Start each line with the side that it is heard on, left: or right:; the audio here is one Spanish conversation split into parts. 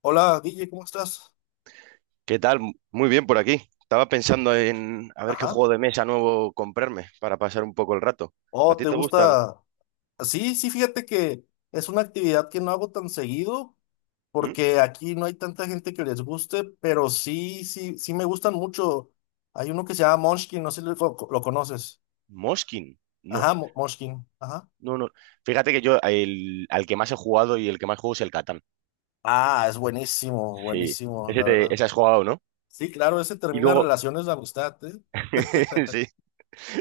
left: Hola, Guille, ¿cómo estás?
right: ¿Qué tal? Muy bien por aquí. Estaba pensando en a ver qué
left: Ajá.
right: juego de mesa nuevo comprarme para pasar un poco el rato. ¿A
left: Oh,
right: ti
left: ¿te
right: te gustan?
left: gusta? Sí, sí, fíjate que es una actividad que no hago tan seguido
right: ¿Mm?
left: porque aquí no hay tanta gente que les guste, pero sí, sí, sí me gustan mucho. Hay uno que se llama Munchkin, no sé si lo conoces.
right: ¿Moskin? No,
left: Ajá, Munchkin. Ajá.
right: no, no. Fíjate que yo al que más he jugado y el que más juego es el Catán.
left: Ah, es buenísimo,
right: Sí,
left: buenísimo,
right: ese,
left: la
right: te,
left: verdad.
right: ese has jugado, ¿no?
left: Sí, claro, ese
right: Y
left: termina
right: luego,
left: relaciones de amistad, ¿eh?
right: sí,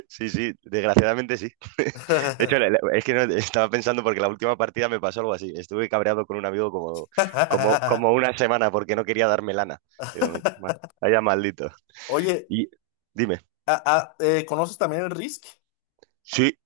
right: sí, sí, desgraciadamente sí. De hecho, es que no, estaba pensando porque la última partida me pasó algo así. Estuve cabreado con un amigo como una semana porque no quería darme lana. Digo, Vaya maldito.
left: Oye,
right: Y dime.
left: ¿conoces también el Risk?
right: Sí,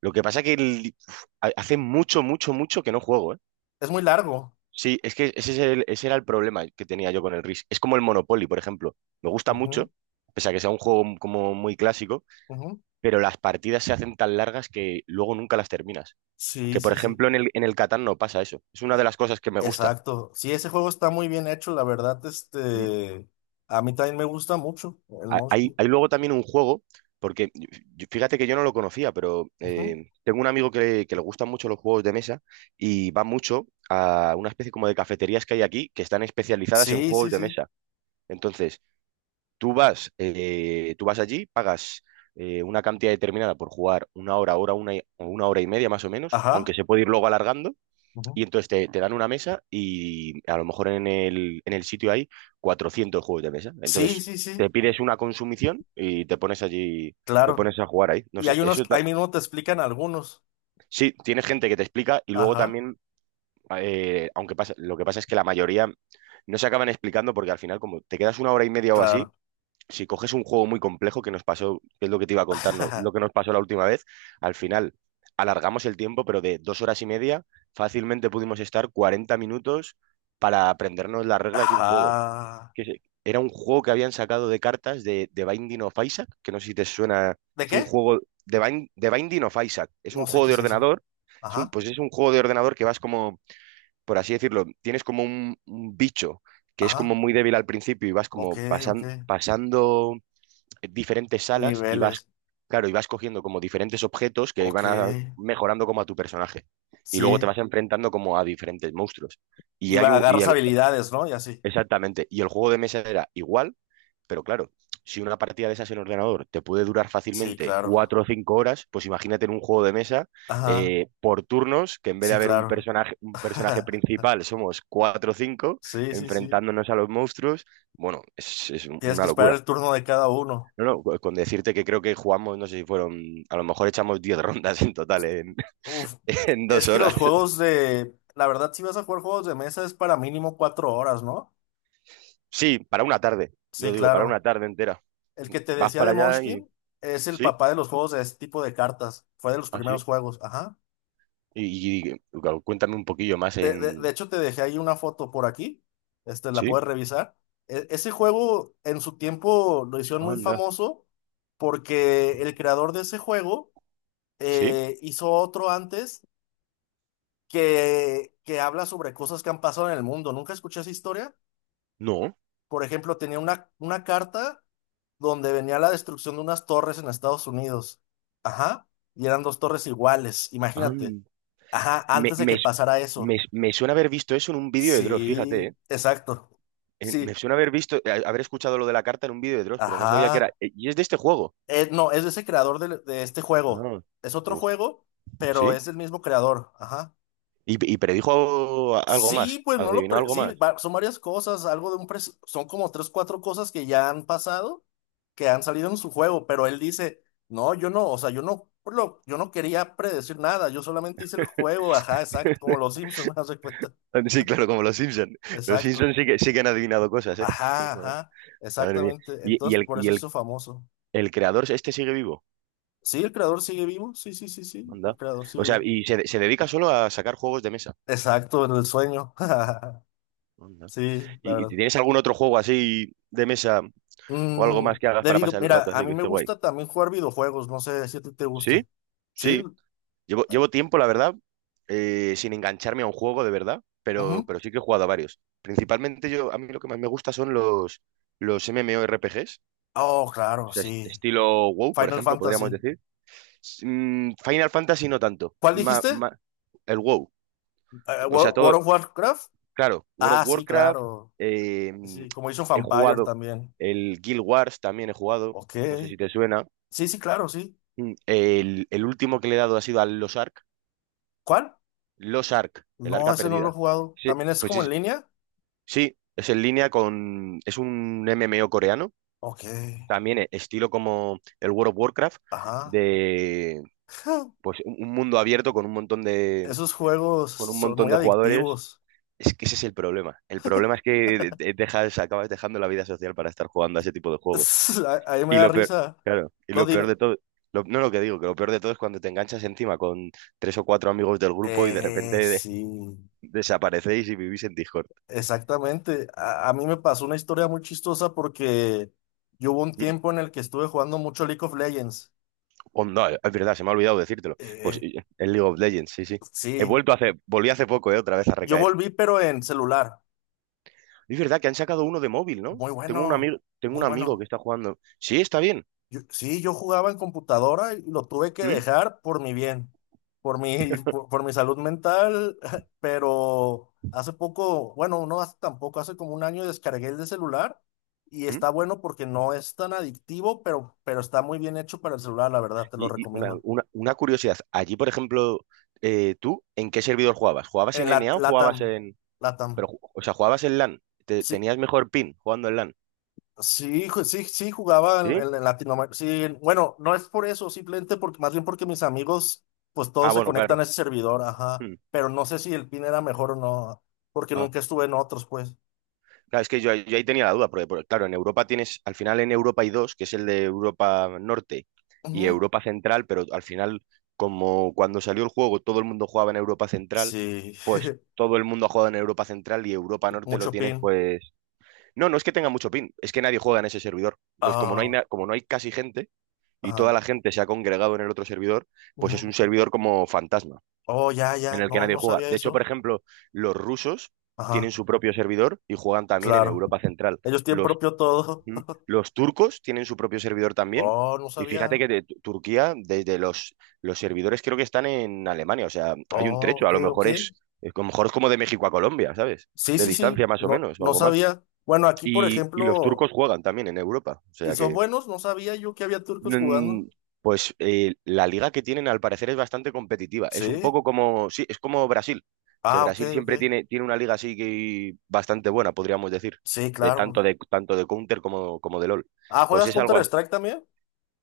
right: lo que pasa que hace mucho, mucho, mucho que no juego, ¿eh?
left: Es muy largo.
right: Sí, es que ese, ese era el problema que tenía yo con el Risk. Es como el Monopoly, por ejemplo. Me gusta
left: Ujú,
right: mucho, pese a que sea un juego como muy clásico,
left: ujú.
right: pero las partidas se hacen tan largas que luego nunca las terminas.
left: Sí,
right: Que, por
left: sí, sí.
right: ejemplo, en el Catán no pasa eso. Es una de las cosas que me gusta.
left: Exacto. Sí, ese juego está muy bien hecho, la verdad,
right: Mm.
left: a mí también me gusta mucho el
right: Hay,
left: Monkey.
right: hay luego también un juego, porque fíjate que yo no lo conocía, pero
left: Ujú.
right: tengo un amigo que le gustan mucho los juegos de mesa y va mucho a una especie como de cafeterías que hay aquí que están especializadas en
left: Sí,
right: juegos
left: sí,
right: de
left: sí.
right: mesa. Entonces, tú vas allí, pagas una cantidad determinada por jugar una hora o una hora y media más o menos, aunque
left: Ajá.
right: se puede ir luego alargando.
left: Ujú.
right: Y entonces te dan una mesa y a lo mejor en el sitio hay 400 juegos de mesa.
left: Sí,
right: Entonces
left: sí,
right: te
left: sí.
right: pides una consumición y te pones allí, te
left: Claro.
right: pones a jugar ahí. No
left: Y
right: sé,
left: hay unos, ahí mismo te explican algunos.
right: sí, tiene gente que te explica y luego
left: Ajá.
right: también, aunque pasa, lo que pasa es que la mayoría no se acaban explicando porque al final como te quedas una hora y media o así
left: Claro.
right: si coges un juego muy complejo que nos pasó, que es lo que te iba a contar, lo que nos pasó la última vez, al final alargamos el tiempo, pero de 2 horas y media fácilmente pudimos estar 40 minutos para aprendernos las reglas de un juego.
left: Ajá.
right: Era un juego que habían sacado de cartas de Binding of Isaac, que no sé si te suena,
left: ¿De
right: es un
left: qué?
right: juego de Binding of Isaac, es
left: No
right: un
left: sé
right: juego
left: qué
right: de
left: es eso.
right: ordenador,
left: Ajá.
right: pues es un juego de ordenador que vas como, por así decirlo, tienes como un bicho que es como
left: Ajá.
right: muy débil al principio y vas
left: Ok,
right: como
left: ok.
right: pasando diferentes salas y vas,
left: Niveles.
right: claro, y vas cogiendo como diferentes objetos que
left: Ok.
right: van mejorando como a tu personaje. Y luego te
left: Sí.
right: vas enfrentando como a diferentes monstruos. Y
left: Y
right: hay un, y
left: agarras
right: el-
left: habilidades, ¿no? Y así.
right: exactamente, y el juego de mesa era igual, pero claro, si una partida de esas en ordenador te puede durar
left: Sí,
right: fácilmente
left: claro.
right: 4 o 5 horas, pues imagínate en un juego de mesa
left: Ajá.
right: por turnos, que en vez de
left: Sí,
right: haber
left: claro.
right: un personaje principal, somos cuatro o cinco,
left: Sí, sí, sí.
right: enfrentándonos a los monstruos. Bueno, es
left: Tienes
right: una
left: que esperar
right: locura.
left: el turno de cada uno.
right: No, no, con decirte que creo que jugamos, no sé si fueron, a lo mejor echamos 10 rondas en total en,
left: Uf,
right: en
left: es
right: dos
left: que
right: horas.
left: los juegos de... La verdad, si vas a jugar juegos de mesa es para mínimo cuatro horas, ¿no?
right: Sí, para una tarde,
left: Sí,
right: yo digo, para una
left: claro.
right: tarde entera.
left: El que te
right: Vas
left: decía
right: para
left: de
right: allá y...
left: Munchkin es el
right: Sí,
left: papá de los juegos de este tipo de cartas. Fue de los
right: así.
left: primeros juegos, ajá.
right: Claro, cuéntame un poquillo más
left: De
right: en...
left: hecho, te dejé ahí una foto por aquí. La
right: Sí,
left: puedes revisar. Ese juego en su tiempo lo hicieron muy
right: anda.
left: famoso porque el creador de ese juego
right: Sí,
left: hizo otro antes que habla sobre cosas que han pasado en el mundo. ¿Nunca escuché esa historia?
right: no.
left: Por ejemplo, tenía una carta donde venía la destrucción de unas torres en Estados Unidos. Ajá. Y eran dos torres iguales, imagínate.
right: an-
left: Ajá,
right: Me,
left: antes de
right: me,
left: que pasara
right: me,
left: eso.
right: me suena haber visto eso en un vídeo de Dross, fíjate,
left: Sí,
right: ¿eh?
left: exacto.
right: Me
left: Sí,
right: suena haber visto, haber escuchado lo de la carta en un vídeo de Dross, pero no sabía que era...
left: ajá.
right: eh, Y es de este juego.
left: No, es de ese creador de este juego.
right: Ah,
left: Es otro
right: pues,
left: juego, pero
right: ¿sí?
left: es el mismo creador. Ajá.
right: Y predijo algo
left: Sí,
right: más,
left: pues no lo...
right: adivinó algo
left: sí,
right: más.
left: son varias cosas, algo de un... Son como tres, cuatro cosas que ya han pasado, que han salido en su juego, pero él dice, no, yo no, o sea, yo no, yo no quería predecir nada, yo solamente hice el juego, ajá, exacto, como los Simpsons, ¿no se cuenta?
right: Sí, claro, como los Simpson. Los
left: Exacto,
right: Simpson sí que han adivinado cosas, ¿eh?
left: ajá, ajá,
right: Madre mía.
left: exactamente,
right: Y, y
left: entonces
right: el,
left: por
right: y
left: eso
right: el,
left: hizo famoso.
right: el creador este sigue vivo.
left: Sí, el creador sigue vivo, sí, sí, sí, sí, el
right: Anda.
left: creador
right: O
left: sigue
right: sea,
left: vivo.
right: y se dedica solo a sacar juegos de mesa.
left: Exacto, en el sueño,
right: Anda.
left: sí, la
right: ¿Y si
left: verdad.
right: tienes algún otro juego así de mesa o algo más que hagas para pasar el
left: Mira,
right: rato
left: a
right: así
left: mí
right: que
left: me
right: esté guay?
left: gusta también jugar videojuegos, no sé si a ti te
right: ¿Sí?
left: guste. ¿Sí?
right: Sí. Llevo,
left: Ju-
right: llevo tiempo, la verdad, sin engancharme a un juego de verdad, pero,
left: ujú.
right: pero sí que he jugado a varios. Principalmente yo, a mí lo que más me gusta son los MMORPGs,
left: Oh,
right: o
left: claro,
right: sea,
left: sí.
right: estilo WoW, por
left: Final
right: ejemplo, podríamos
left: Fantasy.
right: decir. Final Fantasy no tanto,
left: ¿Cuál dijiste?
right: el WoW, o sea, todo,
left: World of Warcraft.
right: claro, World of
left: Ah, sí,
right: Warcraft,
left: claro.
right: eh, mm,
left: Sí, como hizo
right: he
left: Vampire
right: jugado
left: también.
right: el Guild Wars, también he jugado,
left: Ok.
right: no sé si te suena.
left: Sí, sí, claro, sí.
right: El último que le he dado ha sido al Los Ark,
left: ¿Cuál?
right: Los Ark, el
left: No,
right: Arca
left: ese no lo he
right: Perdida.
left: jugado.
right: Sí,
left: ¿También es como en línea?
right: Es en línea con... Es un MMO coreano,
left: Ok.
right: también estilo como el World of Warcraft,
left: Ajá.
right: de pues un mundo abierto con un montón de,
left: Esos juegos
right: con un
left: son
right: montón
left: muy
right: de jugadores.
left: adictivos.
right: Es que ese es el problema. El problema es que acabas dejando la vida social para estar jugando a ese tipo de juegos.
left: Ahí me
right: Y
left: da
right: lo peor,
left: risa.
right: claro, y
left: No,
right: lo peor
left: dime.
right: de todo, no lo que digo, que lo peor de todo es cuando te enganchas encima con tres o cuatro amigos del grupo y de repente
left: Sí.
right: desaparecéis y vivís en Discord.
left: Exactamente. A mí me pasó una historia muy chistosa porque yo hubo un tiempo en el que estuve jugando mucho League of Legends.
right: Onda, es verdad, se me ha olvidado decírtelo.
left: Eh,
right: Pues
left: eh,
right: es League of Legends, sí, sí. He
left: sí,
right: vuelto hace, volví hace poco, otra vez a
left: yo
right: recaer.
left: volví pero en celular.
right: Es verdad que han sacado uno de móvil, ¿no?
left: Muy
right: Tengo un
left: bueno,
right: amigo, tengo
left: muy
right: un amigo que
left: bueno.
right: está jugando. Sí, está bien.
left: Sí, yo jugaba en computadora y lo tuve que
right: ¿Mm?
left: dejar por mi bien, por mi salud mental, pero hace poco, bueno, no hace tampoco, hace como un año descargué el de celular y
right: ¿Mm?
left: está bueno porque no es tan adictivo, pero está muy bien hecho para el celular, la verdad, te lo
right: Y una,
left: recomiendo.
right: una- una curiosidad. Allí, por ejemplo, ¿tú en qué servidor jugabas? ¿Jugabas
left: En
right: en N
left: la,
right: NA o
left: Latam,
right: jugabas en...?
left: Latam.
right: Pero, o sea, ¿jugabas en LAN?
left: Sí,
right: ¿Tenías mejor pin jugando en LAN?
left: sí, sí, sí, jugaba en,
right: ¿Sí?
left: en Latinoamérica. Sí, bueno, no es por eso, simplemente porque, más bien porque mis amigos, pues
right: Ah,
left: todos se
right: bueno,
left: conectan a
right: claro.
left: ese servidor, ajá.
right: Mm.
left: Pero no sé si el PIN era mejor o no, porque nunca estuve en otros, pues.
right: Claro, es que yo ahí tenía la duda, porque, claro, en Europa tienes, al final en Europa hay dos, que es el de Europa Norte y
left: Ujú.
right: Europa Central, pero al final, como cuando salió el juego todo el mundo jugaba en Europa Central,
left: Sí,
right: pues todo el mundo ha jugado en Europa Central y Europa Norte lo
left: mucho
right: tienes,
left: PIN.
right: pues... No, no es que tenga mucho pin, es que nadie juega en ese servidor. Entonces, como no hay,
left: Ah,
right: na- como no hay casi gente y toda
left: ajá.
right: la gente se ha congregado en el otro servidor, pues es
left: Ujú.
right: un servidor como fantasma
left: Oh, ya,
right: en
left: ya.
right: el que
left: No,
right: nadie
left: no
right: juega.
left: sabía
right: De hecho, por
left: eso.
right: ejemplo, los rusos tienen
left: Ajá,
right: su propio servidor y juegan también en
left: claro.
right: Europa Central.
left: Ellos tienen
right: Los,
left: propio todo.
right: mm, los turcos tienen su propio servidor también.
left: Oh, no
right: Y fíjate
left: sabía.
right: que de Turquía, desde los servidores creo que están en Alemania. O sea, hay un
left: Oh,
right: trecho. A
left: ok,
right: lo
left: ok.
right: mejor es- a lo mejor es como de México a Colombia, ¿sabes?
left: Sí,
right: De
left: sí, sí.
right: distancia más o
left: No,
right: menos, o
left: no
right: algo más.
left: sabía. Bueno, aquí, por
right: Y los
left: ejemplo.
right: turcos juegan también en Europa. O
left: ¿Y
right: sea
left: son
right: que
left: buenos? No sabía yo que había turcos jugando.
right: Mm, Pues, la liga que tienen al parecer es bastante competitiva. Es un
left: Sí.
right: poco como, sí, es como Brasil, que
left: Ah, ok,
right: Brasil siempre
left: ok.
right: tiene, una liga así que bastante buena, podríamos decir,
left: Sí,
right: de tanto
left: claro.
right: de tanto de Counter como de LOL.
left: Ah,
right: Pues
left: ¿juegas
right: es algo así.
left: Counter-Strike también?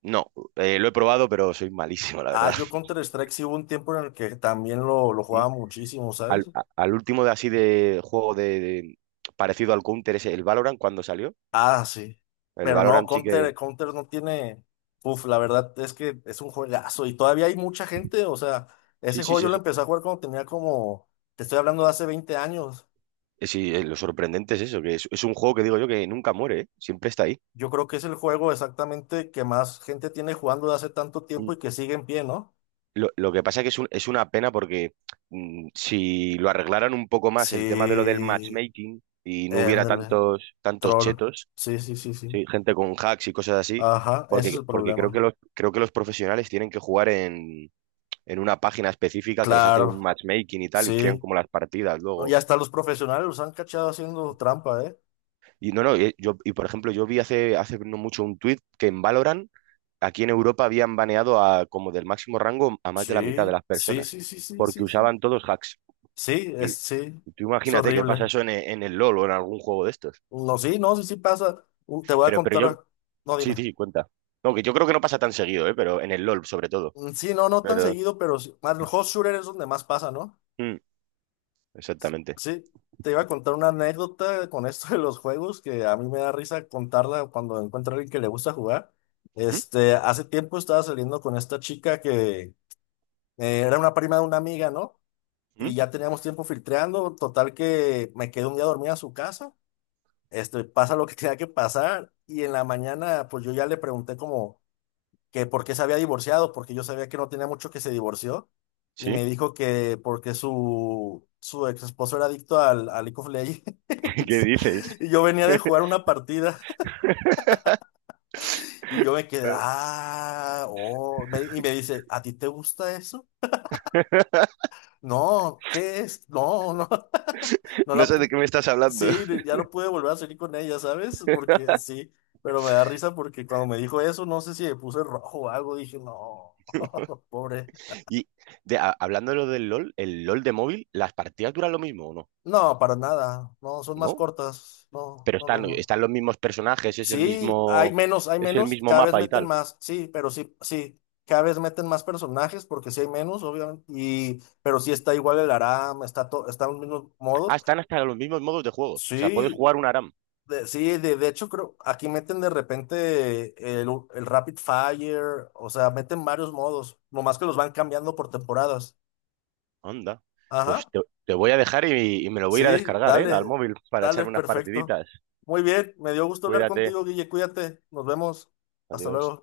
right: No, lo he probado, pero soy malísimo, la
left: Ah,
right: verdad.
left: yo Counter-Strike sí hubo un tiempo en el que también lo
right: Mm.
left: jugaba muchísimo, ¿sabes?
right: Al último de así de juego parecido al Counter es el Valorant cuando salió.
left: Ah, sí.
right: El
left: Pero no,
right: Valorant sí que.
left: Counter no tiene. Uf, la verdad es que es un juegazo y todavía hay mucha gente. O sea,
right: Sí,
left: ese
right: sí,
left: juego
right: sí,
left: yo lo empecé a jugar cuando tenía como. Te estoy hablando de hace 20 años.
right: sí, lo sorprendente es eso, que es un juego que digo yo que nunca muere, ¿eh? Siempre está ahí.
left: Yo creo que es el juego exactamente que más gente tiene jugando de hace tanto tiempo
right: Mm,
left: y que sigue en pie, ¿no?
right: lo que pasa es que es una pena porque si lo arreglaran un poco más el tema de lo del
left: Sí,
right: matchmaking y no hubiera
left: ándale,
right: tantos
left: troll.
right: chetos,
left: Sí, sí, sí, sí.
right: sí, gente con hacks y cosas así,
left: Ajá, ese es
right: porque,
left: el
right: porque creo que
left: problema.
right: creo que los profesionales tienen que jugar en una página específica que les hace un
left: Claro,
right: matchmaking y tal y crean
left: sí.
right: como las partidas
left: No,
right: luego.
left: ya hasta los profesionales los han cachado haciendo trampa, ¿eh?
right: Y no, no, y por ejemplo, yo vi hace no mucho un tuit que en Valorant aquí en Europa habían baneado a como del máximo rango a más de la mitad de
left: Sí,
right: las
left: sí,
right: personas
left: sí, sí, sí,
right: porque
left: sí, sí.
right: usaban todos hacks. Y,
left: Sí,
right: y tú
left: es
right: imagínate que pasa
left: horrible.
right: eso en, en el LOL o en algún juego de estos.
left: No, sí, no, sí, sí pasa. Te voy a
right: Pero yo,
left: contar. No,
right: sí,
left: dime.
right: sí, cuenta. No, que yo creo que no pasa tan seguido, ¿eh? Pero en el LOL sobre todo.
left: Mm, sí, no, no tan
right: Pero,
left: seguido, pero sí. Más el hot shooter es donde más pasa, ¿no?
right: mm, exactamente.
left: Sí, te iba a contar una anécdota con esto de los juegos que a mí me da risa contarla cuando encuentro a alguien que le gusta jugar.
right: ¿Mm?
left: Hace tiempo estaba saliendo con esta chica que era una prima de una amiga, ¿no?
right: ¿Mm?
left: Y ya teníamos tiempo filtreando, total que me quedé un día dormida a su casa. Pasa lo que tenía que pasar y en la mañana pues yo ya le pregunté como que por qué se había divorciado, porque yo sabía que no tenía mucho que se divorció, y
right: ¿Sí?
left: me dijo que porque su ex esposo era adicto al League of Legends,
right: ¿Qué dices?
left: y yo venía de jugar una partida, y yo me quedé, ah, oh, y me dice, ¿a ti te gusta eso? No, ¿qué es? No, no, no
right: No
left: la...
right: sé de
left: pu-
right: qué me estás hablando.
left: Sí, ya no pude volver a salir con ella, ¿sabes? Porque sí, pero me da risa porque cuando me dijo eso, no sé si me puse rojo o algo, dije, no, pobre.
right: Y hablando de lo del LOL, el LOL de móvil, ¿las partidas duran lo mismo o no?
left: No, para nada. No, son más
right: ¿No?
left: cortas. No,
right: Pero
left: no, no,
right: están,
left: no.
right: están los mismos personajes, es el
left: Sí,
right: mismo,
left: hay
right: es el
left: menos,
right: mismo
left: cada vez
right: mapa y
left: meten
right: tal.
left: más, sí, pero sí, sí, cada vez meten más personajes porque sí hay menos, obviamente, y, pero sí está igual el Aram, está todo, están los mismos
right: Ah,
left: modos.
right: están hasta los mismos modos de juego. O sea, puedes
left: Sí,
right: jugar una.
left: sí, de hecho creo, aquí meten de repente el Rapid Fire, o sea, meten varios modos, nomás que los van cambiando por temporadas.
right: Anda. Pues
left: Ajá.
right: te voy a dejar y me lo voy a ir a
left: Sí,
right: descargar, ¿eh? Al
left: dale,
right: móvil para
left: dale,
right: echarme unas
left: perfecto.
right: partiditas.
left: Muy bien, me dio gusto hablar
right: Cuídate.
left: contigo, Guille, cuídate, nos vemos, hasta luego.
right: Adiós.